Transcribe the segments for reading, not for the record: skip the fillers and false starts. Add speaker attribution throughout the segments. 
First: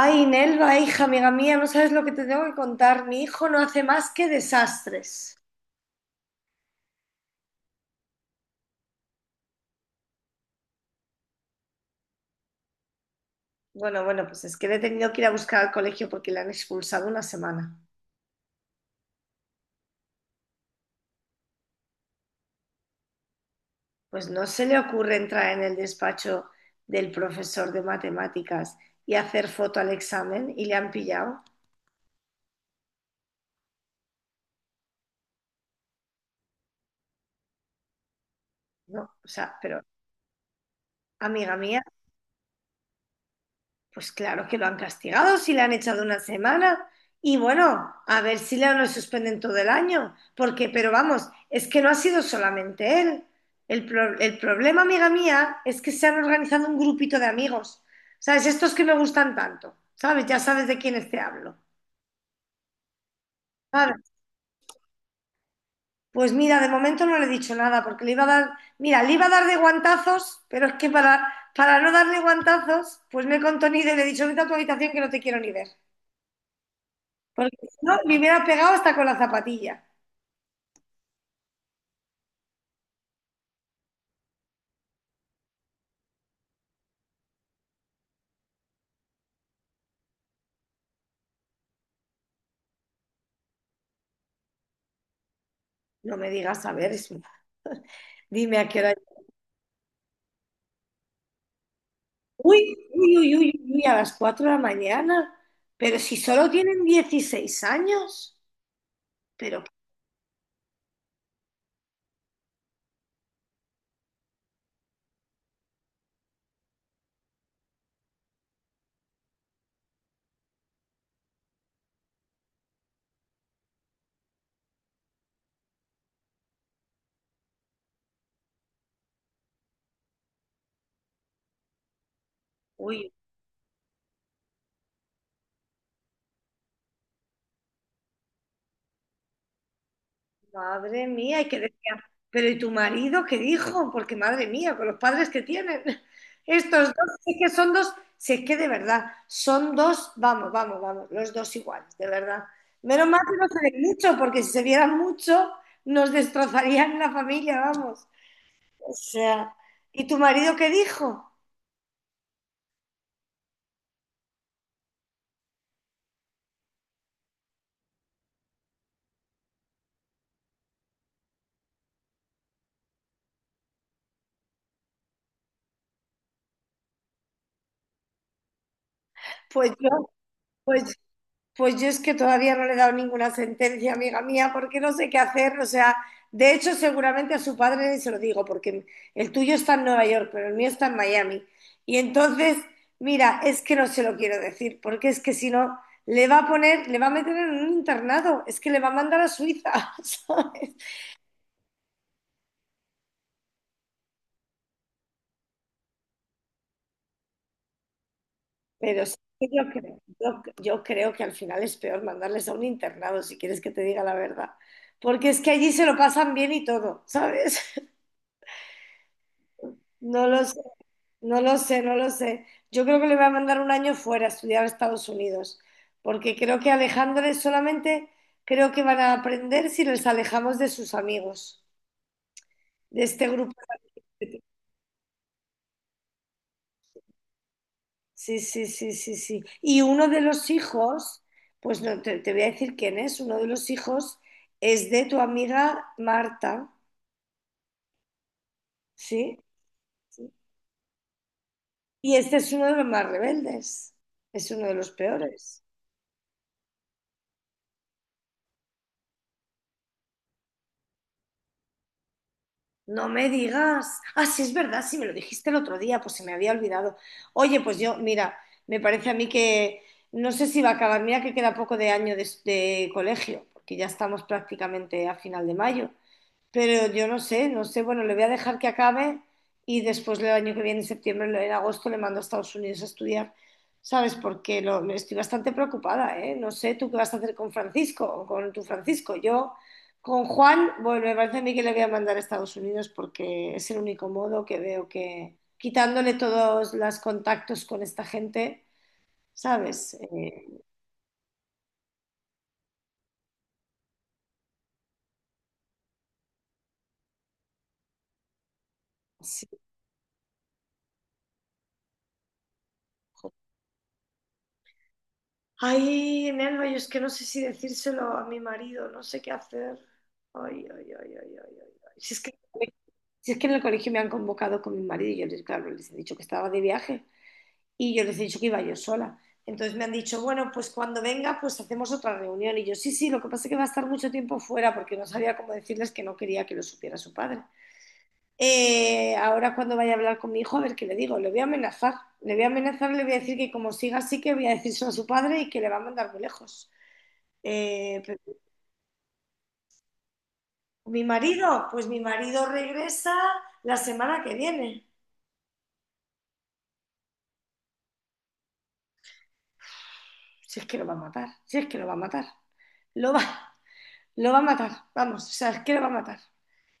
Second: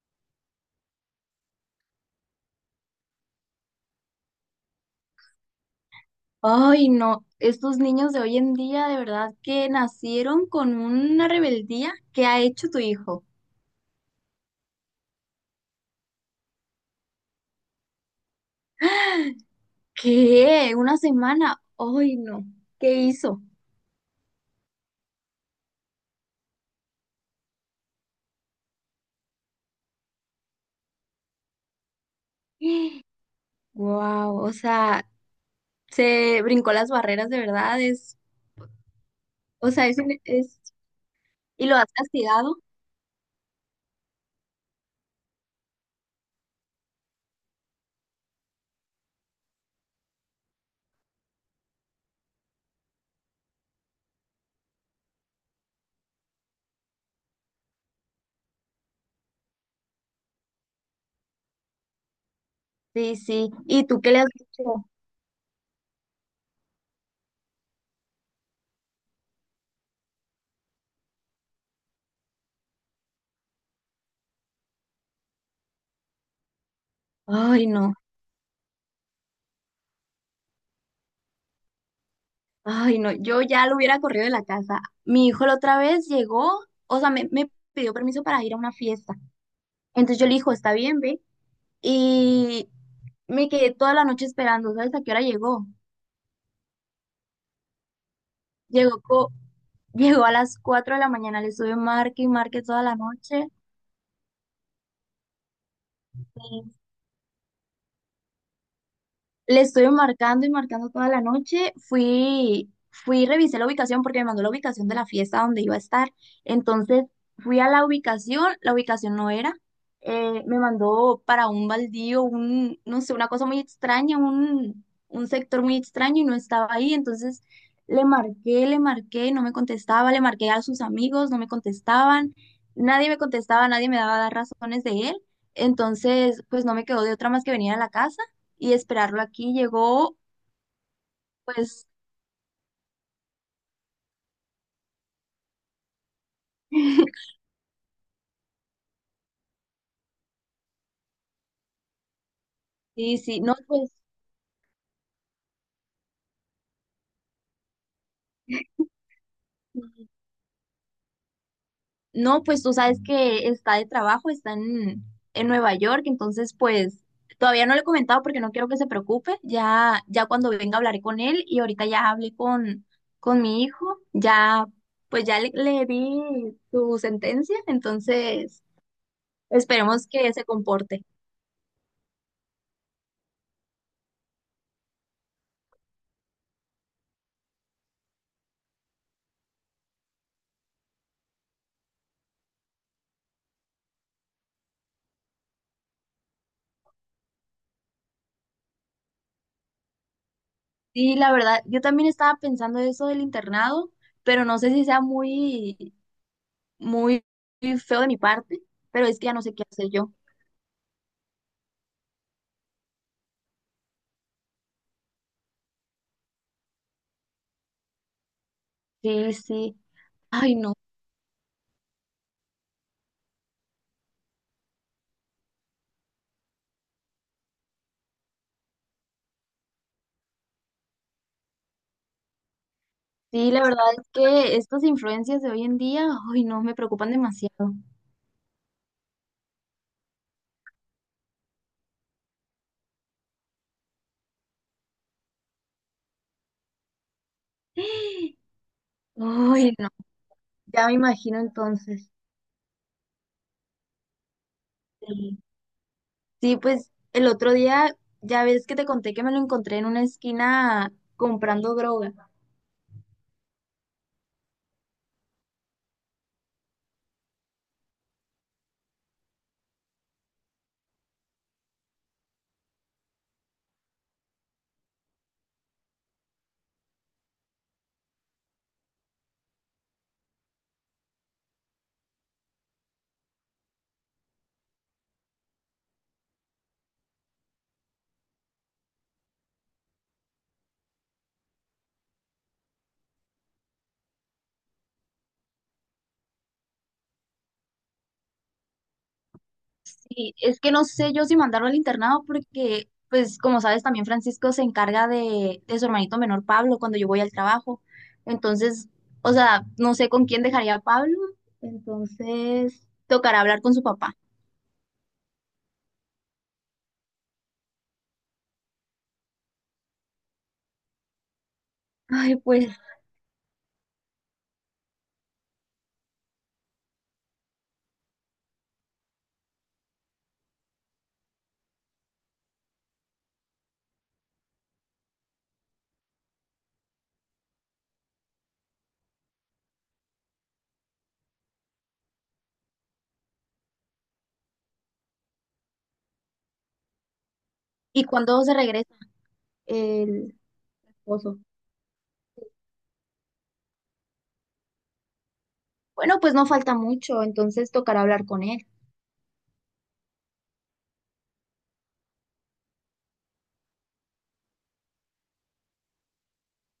Speaker 1: Ay, Nelva, hija, amiga mía, no sabes lo que te tengo que contar. Mi hijo no hace más que desastres.
Speaker 2: Ay, no, estos niños de hoy en día de verdad que nacieron con una rebeldía. ¿Qué ha hecho tu hijo?
Speaker 1: Bueno, bueno, pues es que le he tenido que ir a buscar al colegio porque le han expulsado una semana.
Speaker 2: ¿Qué? ¿Una semana? Ay, no, ¿qué hizo?
Speaker 1: Pues no se le ocurre entrar en el despacho del profesor de matemáticas y hacer foto al examen y le han pillado.
Speaker 2: Wow, o sea, se brincó las barreras de verdad, es,
Speaker 1: No, o sea,
Speaker 2: o
Speaker 1: pero
Speaker 2: sea, es,
Speaker 1: amiga
Speaker 2: y lo
Speaker 1: mía.
Speaker 2: has castigado.
Speaker 1: Pues claro que lo han castigado si le han echado una semana. Y bueno, a ver si le no suspenden todo el año. Porque, pero vamos, es que no ha sido solamente él. El problema, amiga mía, es que se han organizado un grupito de amigos. ¿Sabes? Estos que me gustan tanto. ¿Sabes? Ya sabes de quiénes te hablo.
Speaker 2: Sí, sí, ¿y
Speaker 1: ¿Sabes?
Speaker 2: tú qué le has dicho?
Speaker 1: Pues mira, de momento no le he dicho nada porque le iba a dar, mira, le iba a dar de guantazos, pero es que para no darle guantazos, pues me he contenido y le he dicho, vete a tu habitación que no te quiero ni ver. Porque
Speaker 2: Ay,
Speaker 1: si
Speaker 2: no,
Speaker 1: no, me hubiera pegado hasta con la zapatilla.
Speaker 2: ay, no, yo ya lo hubiera corrido de la casa. Mi hijo la otra vez llegó, o sea, me pidió permiso para ir a una fiesta. Entonces yo le dije, está bien, ve. Y me quedé toda la noche esperando, ¿sabes a qué hora llegó?
Speaker 1: No me digas, a ver, dime a qué hora.
Speaker 2: Llegó, co- llegó a las 4 de la mañana, le estuve marque y
Speaker 1: Uy,
Speaker 2: marque toda la
Speaker 1: uy, uy,
Speaker 2: noche.
Speaker 1: uy, uy, a las 4 de la mañana. Pero si solo tienen 16 años.
Speaker 2: Le
Speaker 1: Pero,
Speaker 2: estuve marcando y marcando toda la noche. Fui, revisé la ubicación porque me mandó la ubicación de la fiesta donde iba a estar. Entonces fui a la ubicación no era. Me mandó para un baldío, un, no sé, una cosa muy extraña, un sector muy extraño y no estaba ahí. Entonces le marqué, no me contestaba, le marqué a sus amigos, no me contestaban. Nadie
Speaker 1: uy,
Speaker 2: me contestaba, nadie me daba razones de él. Entonces, pues no me quedó de otra más que venir a la casa y esperarlo aquí. Llegó,
Speaker 1: madre mía, y que
Speaker 2: pues,
Speaker 1: decía, pero ¿y tu marido qué dijo? Porque madre mía, con los padres que tienen, estos dos, es que son dos, si es que de verdad, son dos, vamos, vamos, vamos, los dos iguales, de verdad. Menos
Speaker 2: sí,
Speaker 1: mal que
Speaker 2: sí,
Speaker 1: no
Speaker 2: no,
Speaker 1: se ven
Speaker 2: pues,
Speaker 1: mucho, porque si se vieran mucho, nos destrozarían la familia, vamos. O sea, ¿y tu marido qué dijo?
Speaker 2: no, pues tú sabes que está de trabajo, en Nueva York, entonces, pues, todavía no le he comentado porque no quiero que se preocupe. Ya, ya cuando venga hablaré con él y ahorita ya hablé con mi hijo, ya, pues ya le di su sentencia, entonces,
Speaker 1: Pues
Speaker 2: esperemos
Speaker 1: yo,
Speaker 2: que se
Speaker 1: pues
Speaker 2: comporte.
Speaker 1: Pues yo es que todavía no le he dado ninguna sentencia, amiga mía, porque no sé qué hacer. O sea, de hecho, seguramente a su padre se lo digo, porque el tuyo está en Nueva York, pero el mío está en Miami. Y entonces, mira, es que no se lo quiero decir, porque es que si no, le va a poner, le va a meter en un internado, es que le va a mandar a Suiza, ¿sabes?
Speaker 2: Sí, la verdad, yo también estaba pensando eso del internado, pero no sé si sea muy feo de mi parte,
Speaker 1: Pero
Speaker 2: pero
Speaker 1: sí
Speaker 2: es que ya no
Speaker 1: que
Speaker 2: sé qué
Speaker 1: yo
Speaker 2: hacer
Speaker 1: creo,
Speaker 2: yo.
Speaker 1: yo creo que al final es peor mandarles a un internado, si quieres que te diga la verdad. Porque es que allí se lo pasan bien y todo, ¿sabes?
Speaker 2: Sí, sí.
Speaker 1: No lo
Speaker 2: Ay,
Speaker 1: sé.
Speaker 2: no.
Speaker 1: No lo sé, no lo sé. Yo creo que le voy a mandar un año fuera a estudiar a Estados Unidos, porque creo que alejándoles solamente, creo que van a aprender si les alejamos de sus amigos, de este
Speaker 2: Sí,
Speaker 1: grupo.
Speaker 2: la verdad es que estas influencias de hoy en día, ay, no, me preocupan demasiado.
Speaker 1: Sí, sí, sí, sí, sí. Y uno de los hijos, pues no te, te voy a decir quién es, uno de los hijos es de tu amiga Marta, ¿sí?
Speaker 2: Ay, no.
Speaker 1: Sí.
Speaker 2: Ya me imagino entonces.
Speaker 1: Y este es uno de los más rebeldes, es uno de los
Speaker 2: Sí,
Speaker 1: peores.
Speaker 2: sí, pues el otro día, ya ves que te conté que me lo encontré en una esquina comprando droga.
Speaker 1: No me digas. Ah, sí, es verdad, sí, me lo dijiste el otro día, pues se me había olvidado. Oye, pues yo, mira, me parece a mí que no sé si va a acabar. Mira que queda poco de año de colegio, porque ya estamos prácticamente a final de mayo. Pero yo no sé, no sé. Bueno, le voy a dejar que acabe y después del año que viene, en septiembre, en agosto, le mando a Estados Unidos a estudiar, ¿sabes? Porque estoy bastante preocupada, ¿eh? No sé tú qué vas a hacer con Francisco o con tu Francisco. Yo, con Juan, bueno, me parece a mí que le voy a mandar a Estados Unidos porque es el único modo que veo que, quitándole todos los contactos con esta gente, ¿sabes?
Speaker 2: Sí, es que no sé yo si mandarlo al internado porque, pues, como sabes, también Francisco se encarga de su hermanito menor Pablo cuando yo voy al trabajo. Entonces, o
Speaker 1: Sí.
Speaker 2: sea, no sé con quién dejaría a Pablo. Entonces, tocará hablar con su papá.
Speaker 1: Ay, Nelva, yo es que no sé si decírselo a mi marido, no sé qué hacer. Ay, ay, ay, ay, ay, ay, ay. Si es
Speaker 2: Ay,
Speaker 1: que,
Speaker 2: pues,
Speaker 1: si es que en el colegio me han convocado con mi marido y yo les, claro, les he dicho que estaba de viaje y yo les he dicho que iba yo sola. Entonces me han dicho, bueno, pues cuando venga, pues hacemos otra reunión. Y yo, sí, sí, lo que pasa es que va a estar mucho tiempo fuera porque no sabía cómo decirles que no quería que lo supiera su padre. Ahora cuando vaya a hablar con mi hijo, a ver qué le digo, le voy a amenazar, le voy a amenazar, le voy a decir que como siga así, que voy a decírselo a su padre y que le va a mandar muy lejos. Eh,
Speaker 2: ¿y cuándo se regresa el
Speaker 1: Mi
Speaker 2: esposo?
Speaker 1: marido, pues mi marido regresa la semana que viene.
Speaker 2: Bueno, pues no falta mucho, entonces tocará hablar con él.
Speaker 1: Si es que lo va a matar, si es que lo va a matar. Lo va, Lo va a matar, vamos, o sea, es que lo va a matar.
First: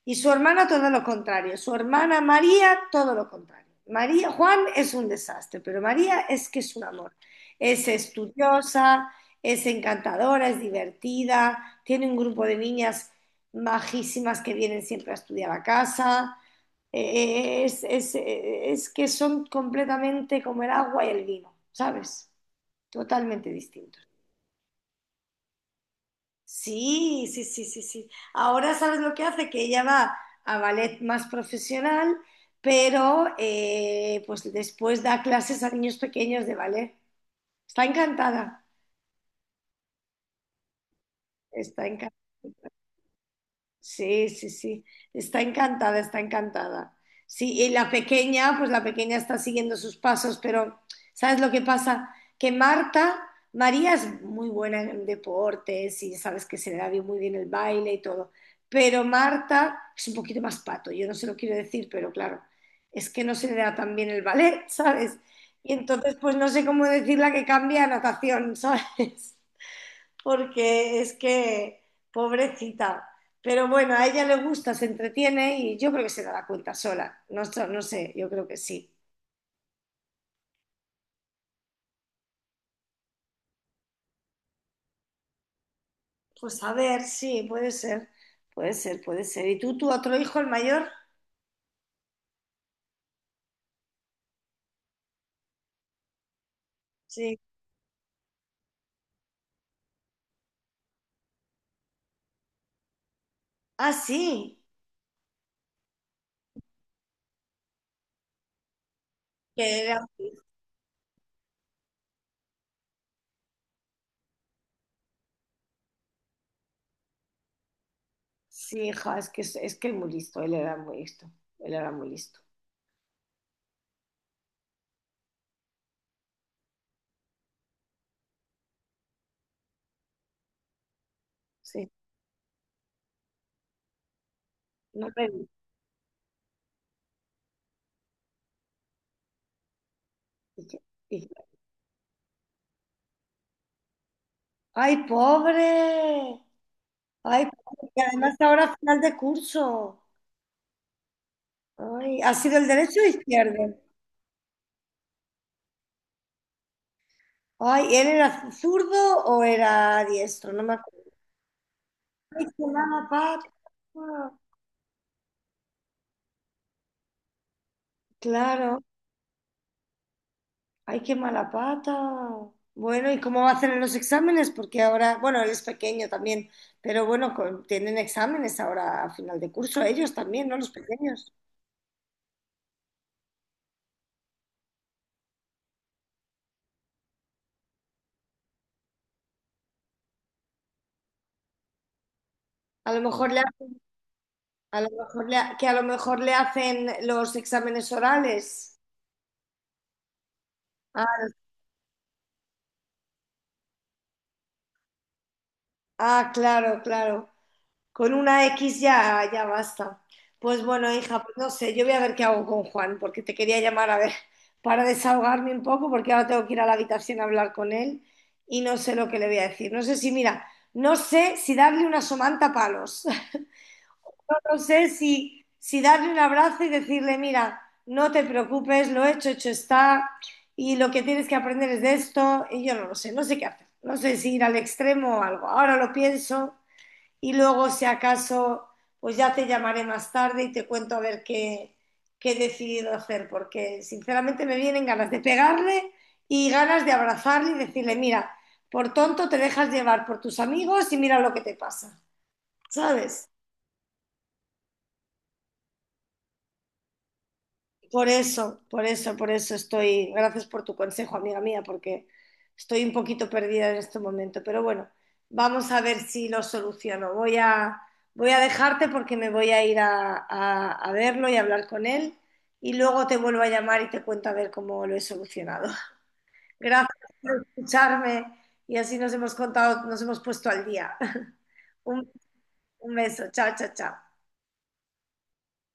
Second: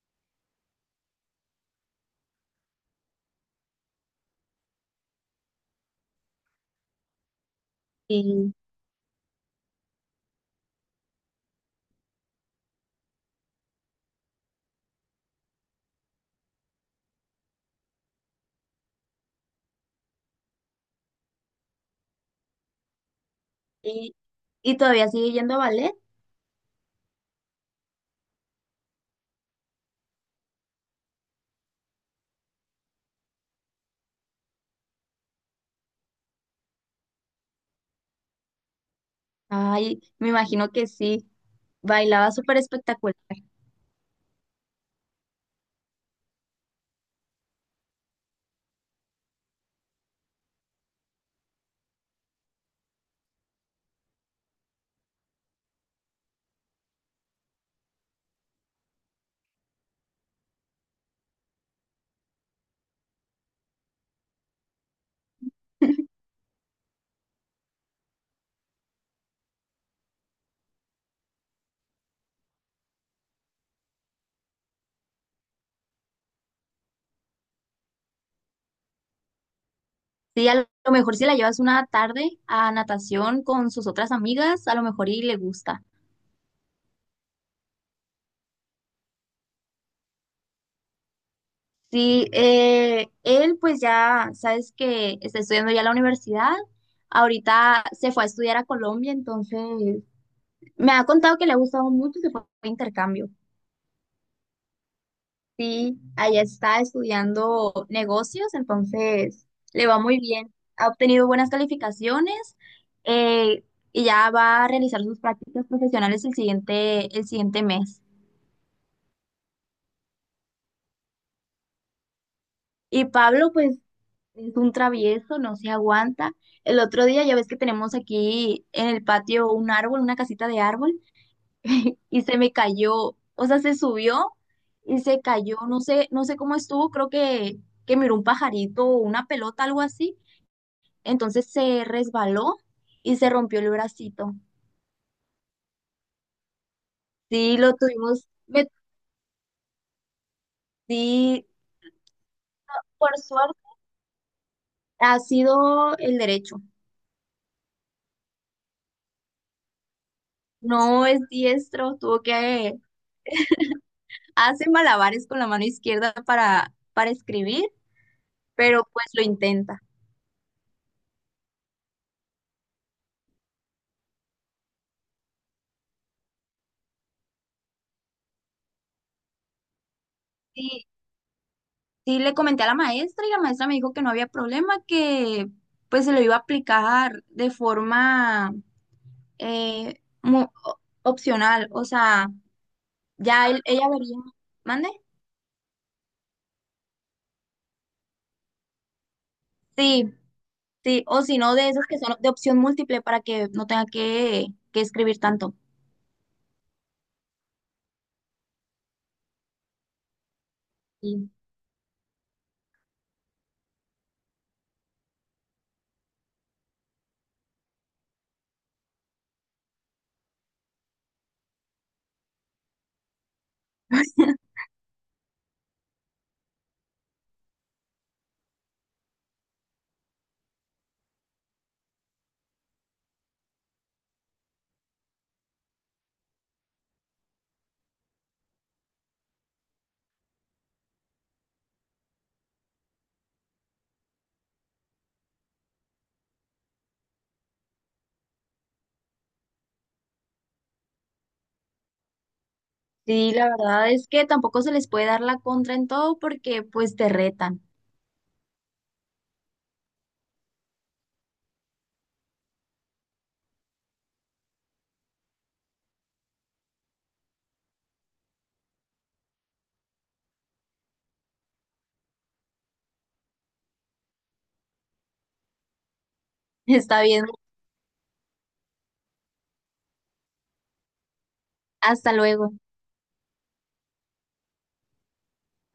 Speaker 1: Y su hermana todo lo contrario, su hermana María todo lo contrario. María, Juan es un desastre, pero María es que es un amor. Es
Speaker 2: Y,
Speaker 1: estudiosa, es encantadora, es divertida, tiene un grupo de niñas majísimas que vienen siempre a estudiar a casa. Es que son completamente como el agua y el vino, ¿sabes? Totalmente distintos.
Speaker 2: y, y todavía sigue yendo a ballet.
Speaker 1: Sí, sí, sí, sí, sí. Ahora sabes lo que hace, que ella va a ballet más profesional, pero pues después da clases a niños pequeños de ballet. Está encantada,
Speaker 2: Ay, me imagino que sí,
Speaker 1: está encantada.
Speaker 2: bailaba súper espectacular.
Speaker 1: Sí, sí, sí. Está encantada, está encantada. Sí, y la pequeña, pues la pequeña está siguiendo sus pasos, pero ¿sabes lo que pasa? Que María es muy buena en deportes y sabes que se le da muy bien el baile y todo, pero Marta es un poquito más pato, yo no se lo quiero decir, pero claro, es que no se le da tan bien el ballet, ¿sabes? Y entonces, pues no sé cómo decirle que cambie a natación, ¿sabes? Porque es que, pobrecita. Pero bueno, a ella le gusta, se entretiene y yo creo que se dará cuenta sola. No, no sé, yo creo que sí.
Speaker 2: Sí, a lo mejor si la llevas una tarde a natación con sus otras amigas, a lo mejor y le gusta.
Speaker 1: Pues a ver, sí, puede ser, puede ser, puede ser. ¿Y tú, tu otro hijo, el mayor?
Speaker 2: Sí, él pues ya sabes que está estudiando ya la universidad.
Speaker 1: Sí.
Speaker 2: Ahorita se fue a estudiar a Colombia, entonces me ha contado que le ha gustado mucho, se fue a intercambio.
Speaker 1: Ah, sí.
Speaker 2: Sí, allá está estudiando negocios, entonces
Speaker 1: Que
Speaker 2: le va
Speaker 1: era.
Speaker 2: muy bien. Ha obtenido buenas calificaciones eh, y ya va a realizar sus prácticas profesionales el siguiente mes.
Speaker 1: Sí, hija, es que es muy listo, él era muy listo, él era muy listo.
Speaker 2: Y Pablo, pues, es un travieso, no se aguanta. El otro día, ya ves que tenemos aquí en el patio un árbol, una casita de árbol,
Speaker 1: Sí.
Speaker 2: y se me cayó, o sea, se subió y
Speaker 1: No
Speaker 2: se
Speaker 1: me-
Speaker 2: cayó, no sé, no sé cómo estuvo, que miró un pajarito o una pelota, algo así.
Speaker 1: dije- Dije,
Speaker 2: Entonces se resbaló y se rompió el bracito.
Speaker 1: ¡ay, pobre! ¡Ay,
Speaker 2: Sí, lo
Speaker 1: pobre! Que
Speaker 2: tuvimos,
Speaker 1: además
Speaker 2: me-
Speaker 1: ahora final de curso.
Speaker 2: sí,
Speaker 1: Ay, ¿ha sido el derecho o
Speaker 2: por suerte,
Speaker 1: izquierdo?
Speaker 2: ha sido el derecho.
Speaker 1: Ay, ¿él era zurdo o era diestro? No me
Speaker 2: No
Speaker 1: acuerdo.
Speaker 2: es diestro, tuvo
Speaker 1: Ay, qué
Speaker 2: que
Speaker 1: mala pata.
Speaker 2: hace malabares con la mano izquierda para escribir,
Speaker 1: Claro.
Speaker 2: pero pues lo intenta.
Speaker 1: Ay, qué mala pata. Bueno, ¿y cómo va a hacer en los exámenes? Porque ahora, bueno, él es pequeño también, pero bueno, tienen exámenes ahora a final de curso, ellos también, ¿no? Los
Speaker 2: Sí,
Speaker 1: pequeños.
Speaker 2: sí, le comenté a la maestra y la maestra me dijo que no había problema, que pues se lo iba a aplicar de forma opcional, o sea,
Speaker 1: A lo mejor le, ha-
Speaker 2: ella vería. ¿Mande?
Speaker 1: a lo mejor le hacen los exámenes orales.
Speaker 2: Sí, sí, o
Speaker 1: Ah,
Speaker 2: si no, de esos que son de opción múltiple para que no tenga que escribir tanto.
Speaker 1: ah, claro, claro. Con una X ya, ya basta. Pues bueno, hija,
Speaker 2: Sí.
Speaker 1: pues no sé, yo voy a ver qué hago con Juan, porque te quería llamar a ver, para desahogarme un poco, porque ahora tengo que ir a la habitación a hablar con él y no sé lo que le voy a decir. No sé si, mira, no sé si darle una somanta a palos, no no sé si, si darle un abrazo y decirle, mira, no te preocupes, lo hecho, hecho está, y lo que tienes que aprender es de esto, y yo no lo sé, no sé qué hacer, no sé si ir al extremo o algo. Ahora lo pienso y luego si acaso, pues ya te llamaré más tarde y te cuento a ver qué, he decidido hacer, porque sinceramente me vienen ganas de pegarle y ganas de abrazarle y decirle, mira, por tonto te dejas llevar por tus amigos y mira lo que te pasa, ¿sabes?
Speaker 2: Sí, la verdad es que tampoco se les puede dar la contra en todo porque pues te retan.
Speaker 1: Por eso, por eso, por eso estoy. Gracias por tu consejo, amiga mía, porque estoy un poquito perdida en este momento. Pero bueno, vamos a ver si lo soluciono. Voy a dejarte porque me voy a ir a verlo y hablar con él. Y luego te vuelvo a llamar y te cuento a ver cómo lo he solucionado.
Speaker 2: Está
Speaker 1: Gracias
Speaker 2: bien.
Speaker 1: por escucharme y así nos hemos contado, nos hemos puesto al día. Un,
Speaker 2: Hasta luego.
Speaker 1: un beso. Chao, chao, chao.